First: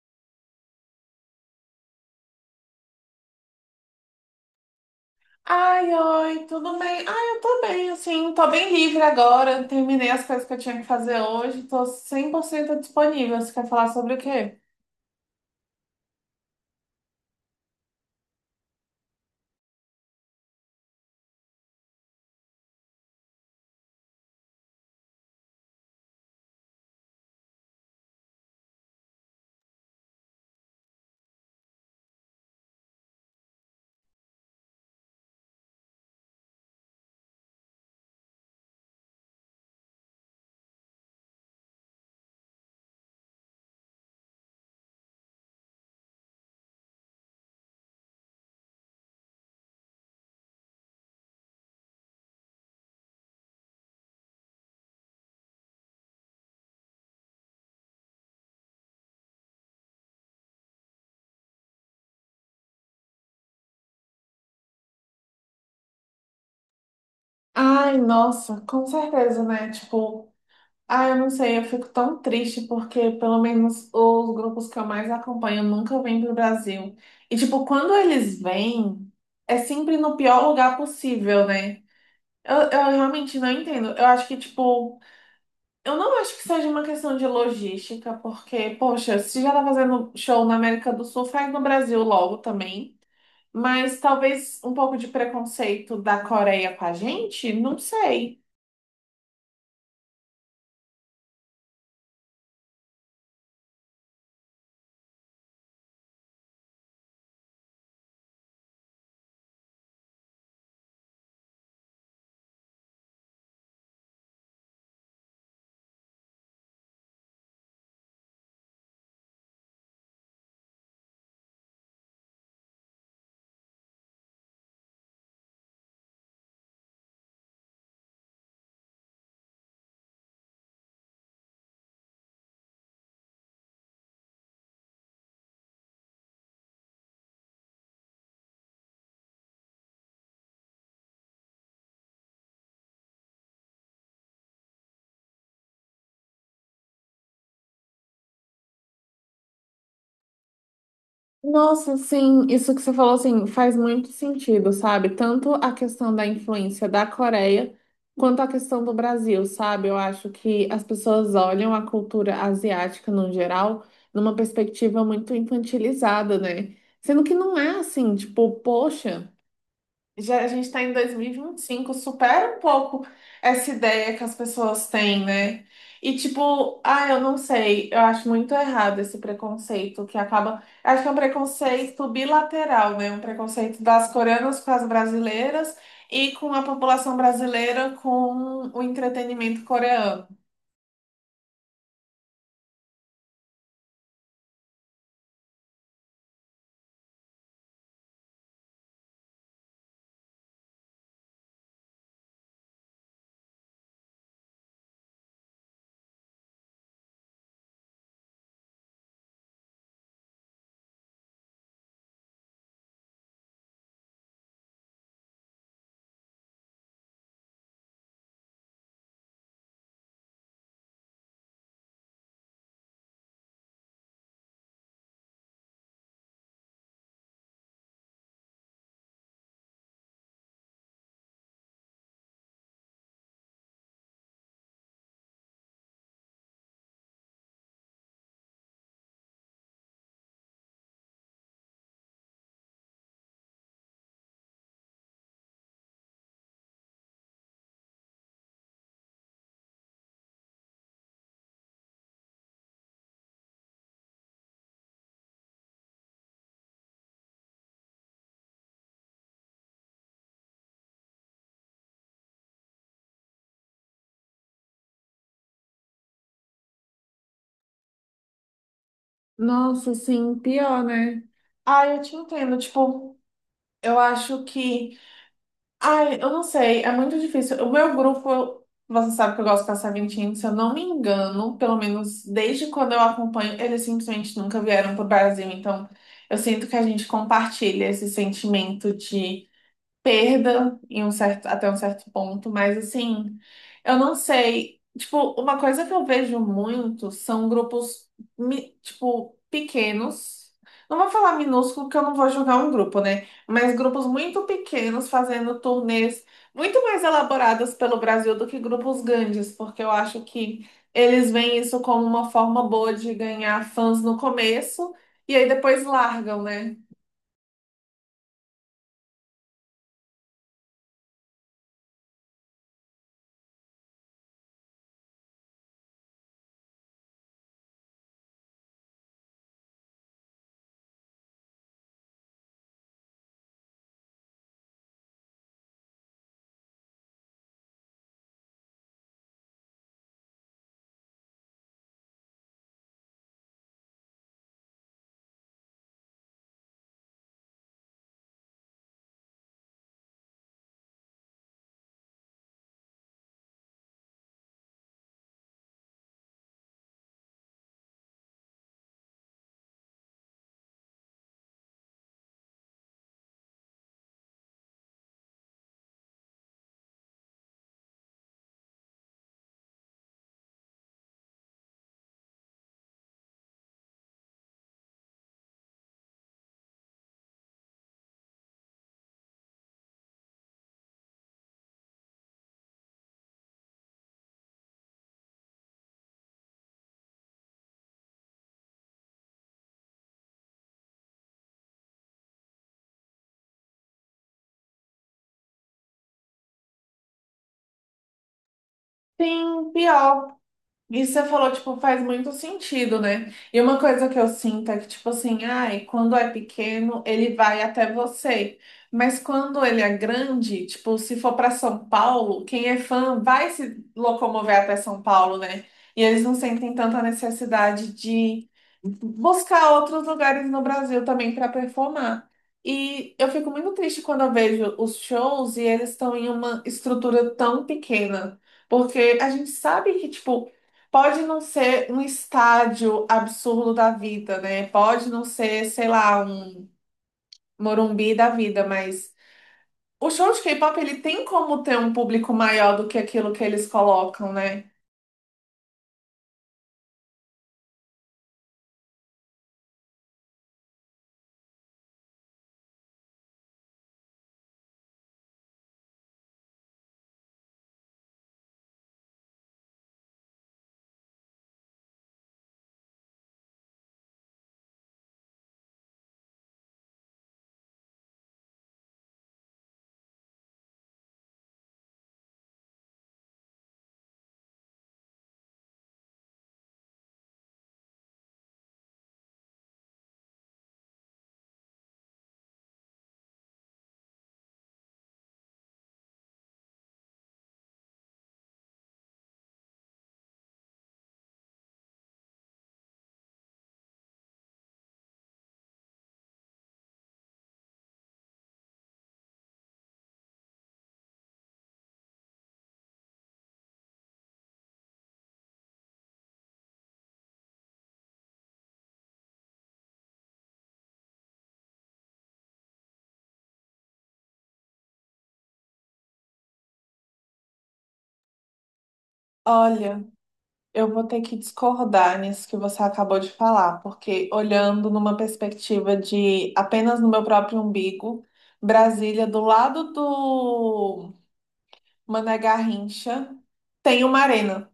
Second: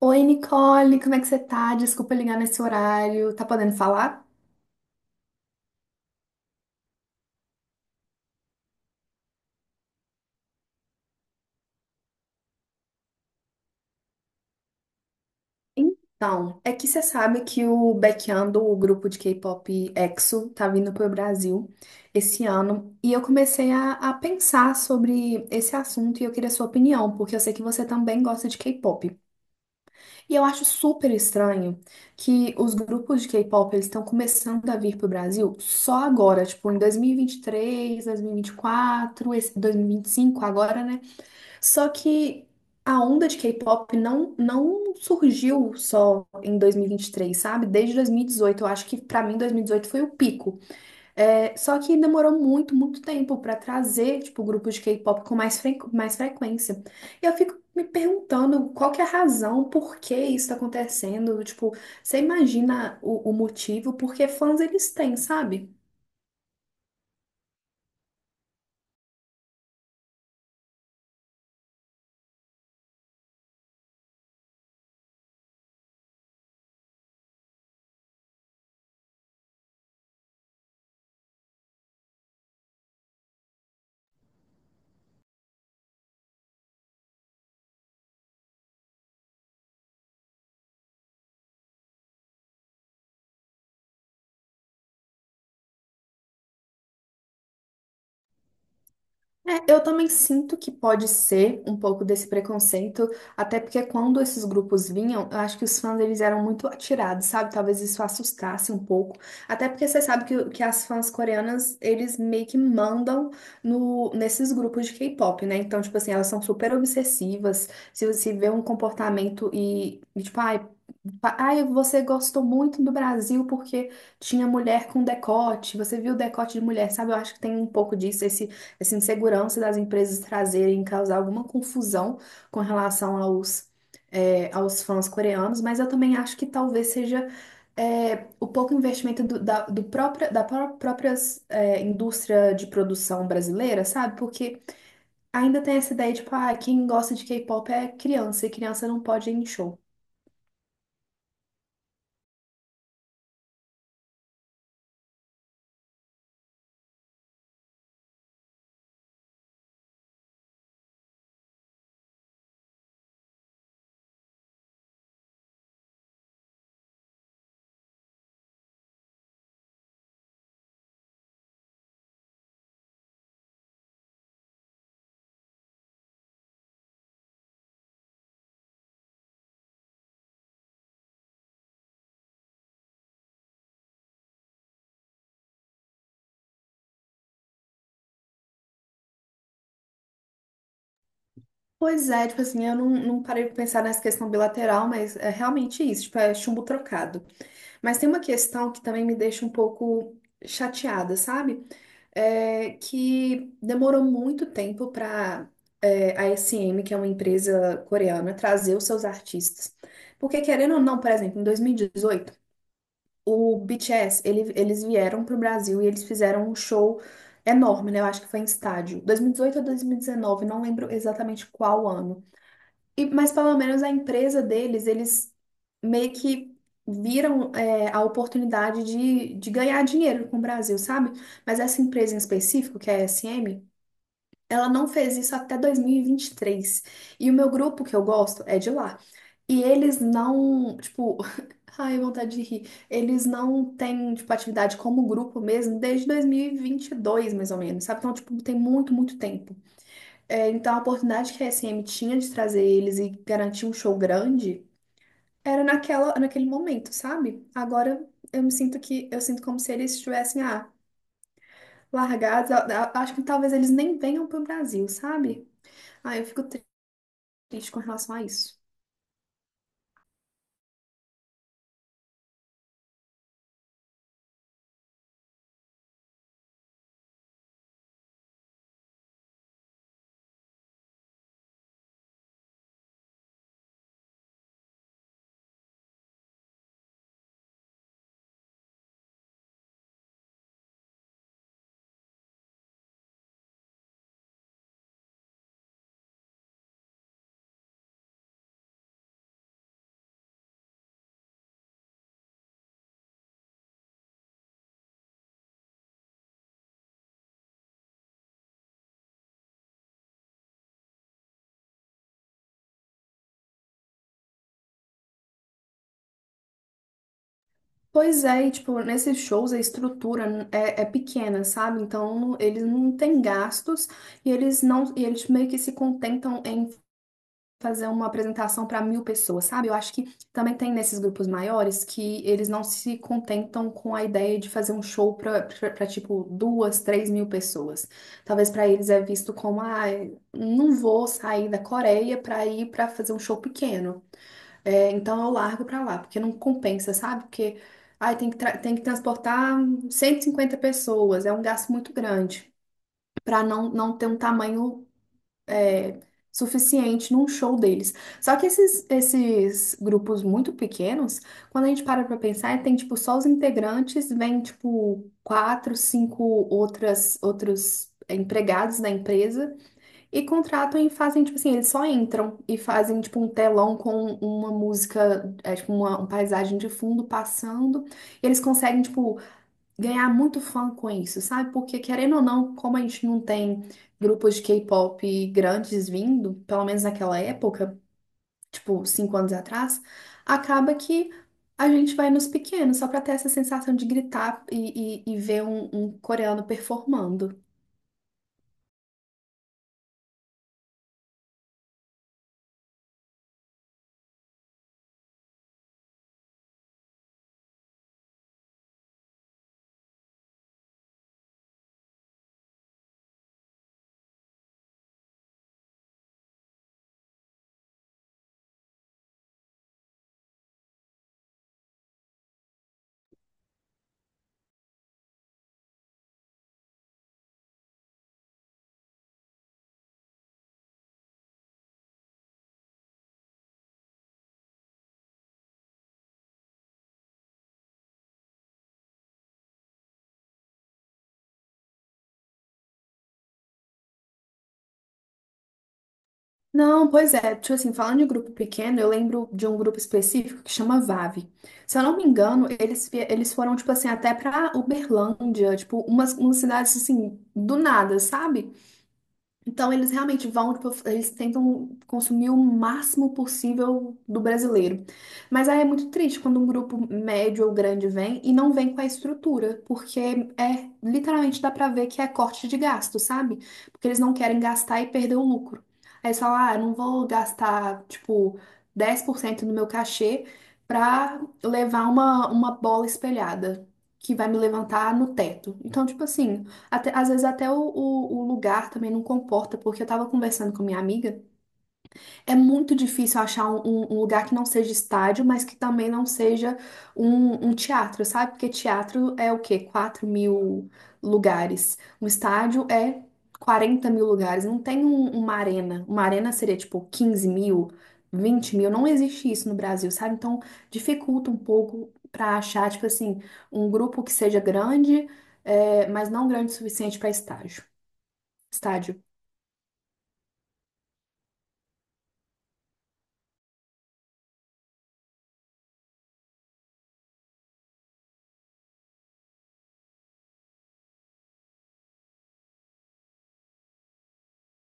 Oi, Nicole, como é que você tá? Desculpa ligar nesse horário. Tá podendo falar? Ai, oi, tudo bem? Ai, eu tô bem, assim, tô bem livre agora. Terminei as coisas que eu tinha que fazer hoje, tô 100% disponível. Você quer falar sobre o quê? Então, é que você sabe que o Baekhyun, o grupo de K-pop EXO, tá vindo pro Brasil esse ano. E eu comecei a pensar sobre esse assunto e eu queria sua opinião, porque eu sei que você também gosta de K-pop. E eu acho super estranho que os grupos de K-pop eles estão começando a vir pro Brasil só agora, tipo em dois mil e vinte e três, dois mil e vinte três, e 2024, esse 2025 agora, né? Só que a onda de K-pop não surgiu só em dois mil e vinte e três, sabe? Desde dois mil e dezoito, eu acho que pra mim 2018 foi o pico. É, só que demorou muito, muito tempo pra trazer, tipo, grupos de K-pop com mais frequência. E eu fico me perguntando qual que é a razão, por que isso tá acontecendo? Tipo, você imagina o motivo? Porque fãs eles têm, sabe? Ai, nossa, com certeza, né? Tipo, ai, eu não sei, eu fico tão triste porque pelo menos os grupos que eu mais acompanho nunca vêm pro Brasil. E, tipo, quando eles vêm, é sempre no pior lugar possível, né? Eu realmente não entendo. Eu acho que, tipo. Eu não acho que seja uma questão de logística, porque, poxa, se já tá fazendo show na América do Sul, faz no Brasil logo também. Mas talvez um pouco de preconceito da Coreia com a gente, não sei. É, eu também sinto que pode ser um pouco desse preconceito, até porque quando esses grupos vinham, eu acho que os fãs eles eram muito atirados, sabe? Talvez isso assustasse um pouco. Até porque você sabe que as fãs coreanas, eles meio que mandam no, nesses grupos de K-pop, né? Então, tipo assim, elas são super obsessivas. Se você vê um comportamento e tipo, ai, ai, você gostou muito do Brasil porque tinha mulher com decote, você viu o decote de mulher, sabe? Eu acho que tem um pouco disso, esse essa insegurança das empresas trazerem causar alguma confusão com relação aos fãs coreanos, mas eu também acho que talvez seja o pouco investimento do, da, do própria, da pró- própria indústria de produção brasileira, sabe? Porque ainda tem essa ideia, tipo, ah, quem gosta de K-pop é criança, e criança não pode ir em show. Nossa, sim, isso que você falou assim faz muito sentido, sabe? Tanto a questão da influência da Coreia quanto a questão do Brasil, sabe? Eu acho que as pessoas olham a cultura asiática no geral numa perspectiva muito infantilizada, né? Sendo que não é assim, tipo, poxa. Já a gente está em dois mil e vinte e cinco supera um pouco essa ideia que as pessoas têm, né? E tipo, ah, eu não sei, eu acho muito errado esse preconceito que acaba. Acho que é um preconceito bilateral, né? Um preconceito das coreanas com as brasileiras e com a população brasileira com o entretenimento coreano. Pois é, tipo assim, eu não parei pra pensar nessa questão bilateral, mas é realmente isso, tipo, é chumbo trocado. Mas tem uma questão que também me deixa um pouco chateada, sabe? É que demorou muito tempo para a SM, que é uma empresa coreana, trazer os seus artistas. Porque, querendo ou não, por exemplo, em 2018, o BTS, eles vieram para o Brasil e eles fizeram um show enorme, né? Eu acho que foi em estádio. 2018 ou 2019, não lembro exatamente qual ano. E mas pelo menos a empresa deles, eles meio que viram a oportunidade de ganhar dinheiro com o Brasil, sabe? Mas essa empresa em específico, que é a SM, ela não fez isso até 2023. E vinte e três. E o meu grupo que eu gosto é de lá. E eles não, tipo, ai, vontade de rir. Eles não têm, tipo, atividade como grupo mesmo desde 2022, mais ou menos, sabe? Então, tipo, tem muito, muito tempo. É, então, a oportunidade que a SM tinha de trazer eles e garantir um show grande era naquele momento, sabe? Agora eu me sinto que eu sinto como se eles estivessem largados. Acho que talvez eles nem venham para o Brasil, sabe? Ah, eu fico triste com relação a isso. Nossa, sim, pior, né? Ah, eu te entendo. Tipo, eu acho que. Ai, eu não sei, é muito difícil. O meu grupo, você sabe que eu gosto de passar Sabentinho, se eu não me engano, pelo menos desde quando eu acompanho, eles simplesmente nunca vieram pro Brasil. Então, eu sinto que a gente compartilha esse sentimento de perda em um certo, até um certo ponto, mas assim, eu não sei. Tipo, uma coisa que eu vejo muito são grupos, tipo, pequenos. Não vou falar minúsculo, porque eu não vou julgar um grupo, né? Mas grupos muito pequenos fazendo turnês muito mais elaboradas pelo Brasil do que grupos grandes, porque eu acho que eles veem isso como uma forma boa de ganhar fãs no começo e aí depois largam, né? Pois é, e, tipo, nesses shows a estrutura é pequena, sabe? Então eles não têm gastos e eles meio que se contentam em fazer uma apresentação para mil pessoas, sabe? Eu acho que também tem nesses grupos maiores que eles não se contentam com a ideia de fazer um show para tipo duas, três mil pessoas. Talvez para eles é visto como, ah, não vou sair da Coreia para ir para fazer um show pequeno. É, então eu largo para lá, porque não compensa, sabe? Porque ai, tem que transportar 150 pessoas, é um gasto muito grande. Para não ter um tamanho é, suficiente num show deles. Só que esses grupos muito pequenos, quando a gente para pra pensar, tem tipo só os integrantes, vem tipo quatro, cinco outros empregados da empresa e contratam e fazem tipo assim, eles só entram e fazem tipo um telão com uma música, tipo uma paisagem de fundo passando. E eles conseguem tipo ganhar muito fã com isso, sabe? Porque querendo ou não, como a gente não tem grupos de K-pop grandes vindo, pelo menos naquela época, tipo cinco anos atrás, acaba que a gente vai nos pequenos só pra ter essa sensação de gritar e ver um coreano performando. Sim, pior. Isso você falou, tipo, faz muito sentido, né? E uma coisa que eu sinto é que, tipo assim, ai, quando é pequeno, ele vai até você. Mas quando ele é grande, tipo, se for para São Paulo, quem é fã vai se locomover até São Paulo, né? E eles não sentem tanta necessidade de buscar outros lugares no Brasil também para performar. E eu fico muito triste quando eu vejo os shows e eles estão em uma estrutura tão pequena, porque a gente sabe que, tipo, pode não ser um estádio absurdo da vida, né? Pode não ser, sei lá, um Morumbi da vida, mas o show de K-pop ele tem como ter um público maior do que aquilo que eles colocam, né? Não, pois é, tipo assim, falando de grupo pequeno, eu lembro de um grupo específico que chama VAV. Se eu não me engano, eles foram, tipo assim, até pra Uberlândia, tipo, umas cidades, assim, do nada, sabe? Então, eles realmente vão, tipo, eles tentam consumir o máximo possível do brasileiro. Mas aí é muito triste quando um grupo médio ou grande vem e não vem com a estrutura, porque literalmente dá pra ver que é corte de gasto, sabe? Porque eles não querem gastar e perder o lucro. Aí eles falam, ah, eu não vou gastar, tipo, 10% do meu cachê pra levar uma bola espelhada. Que vai me levantar no teto. Então, tipo assim, às vezes até o lugar também não comporta, porque eu tava conversando com minha amiga. É muito difícil achar um lugar que não seja estádio, mas que também não seja um teatro, sabe? Porque teatro é o quê? Quatro mil lugares. Um estádio é 40 mil lugares. Não tem uma arena. Uma arena seria tipo 15 mil, 20 mil. Não existe isso no Brasil, sabe? Então dificulta um pouco para achar, tipo assim, um grupo que seja grande, mas não grande o suficiente para estágio. Estádio. Olha. Eu vou ter que discordar nisso que você acabou de falar, porque olhando numa perspectiva de apenas no meu próprio umbigo, Brasília, do lado do Mané Garrincha, tem uma arena,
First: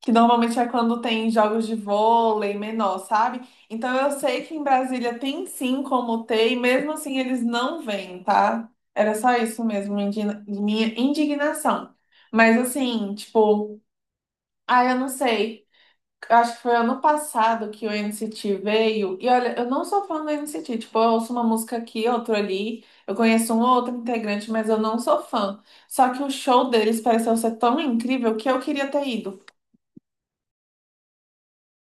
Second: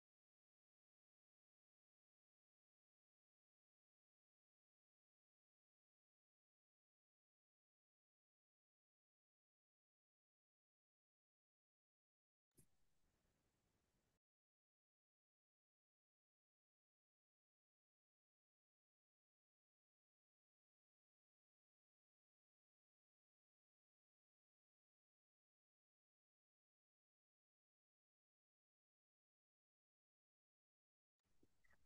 que normalmente é quando tem jogos de vôlei menor, sabe? Então eu sei que em Brasília tem sim como ter, e mesmo assim eles não vêm, tá? Era só isso mesmo, minha indignação. Mas assim, tipo, ah, eu não sei. Acho que foi ano passado que o NCT veio. E olha, eu não sou fã do NCT. Tipo, eu ouço uma música aqui, outra ali. Eu conheço um ou outro integrante, mas eu não sou fã. Só que o show deles pareceu ser tão incrível que eu queria ter ido.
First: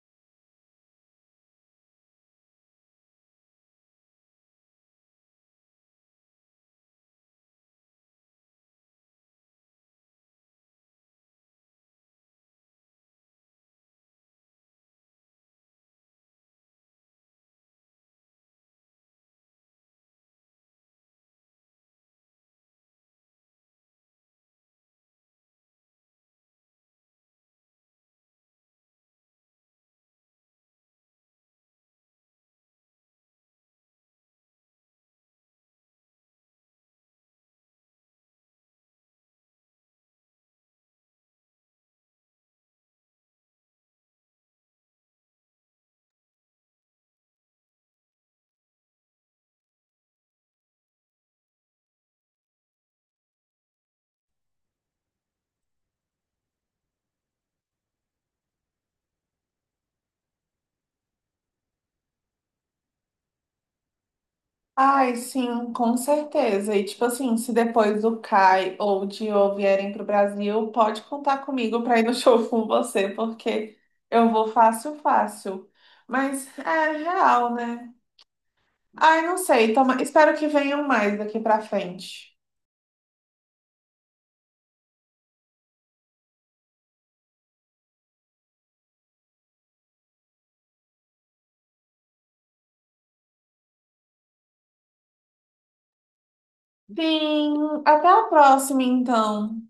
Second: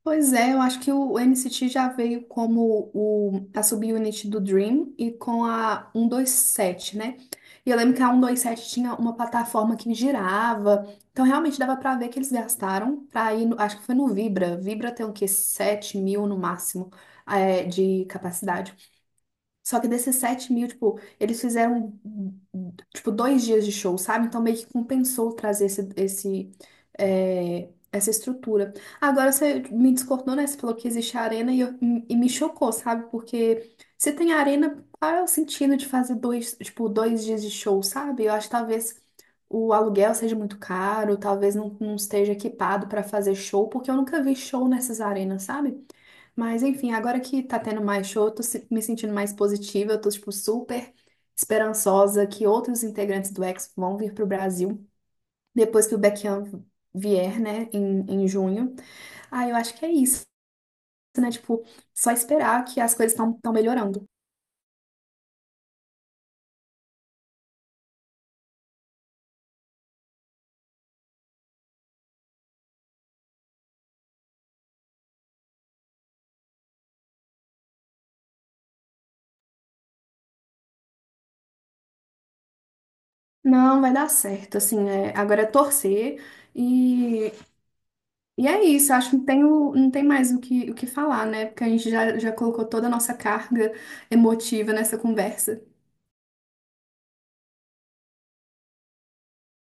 Pois é, eu acho que o N C T já veio como a subunit do Dream e com a 127, né? E eu lembro que a 127 tinha uma plataforma que girava, então realmente dava pra ver que eles gastaram pra ir, acho que foi no Vibra. Vibra tem o quê? Sete mil no máximo, de capacidade. Só que desses 7 mil, tipo, eles fizeram, tipo, dois dias de show, sabe? Então meio que compensou trazer esse, essa estrutura. Agora você me discordou, né? Você falou que existe a arena e me chocou, sabe? Porque se tem arena, qual é o sentido de fazer dois, tipo, dois dias de show, sabe? Eu acho que talvez o aluguel seja muito caro, talvez não esteja equipado para fazer show, porque eu nunca vi show nessas arenas, sabe? Mas enfim, agora que tá tendo mais show, eu tô me sentindo mais positiva, eu tô tipo super esperançosa que outros integrantes do X vão vir pro Brasil depois que o Baekhyun vier, né, em junho. Ah, eu acho que é isso, né? Tipo, só esperar que as coisas estão melhorando. Ai, sim, com certeza. E tipo assim, se depois do Kai ou de O vierem pro Brasil, pode contar comigo para ir no show com você, porque eu vou fácil, fácil. Mas é real, né? Ai, não sei. Toma. Espero que venham mais daqui pra frente. Não, vai dar certo, assim, é, agora é torcer e, e é isso, acho que não tem, não tem mais o que falar, né? Porque a gente já colocou toda a nossa carga emotiva nessa conversa. Sim, até a próxima, então.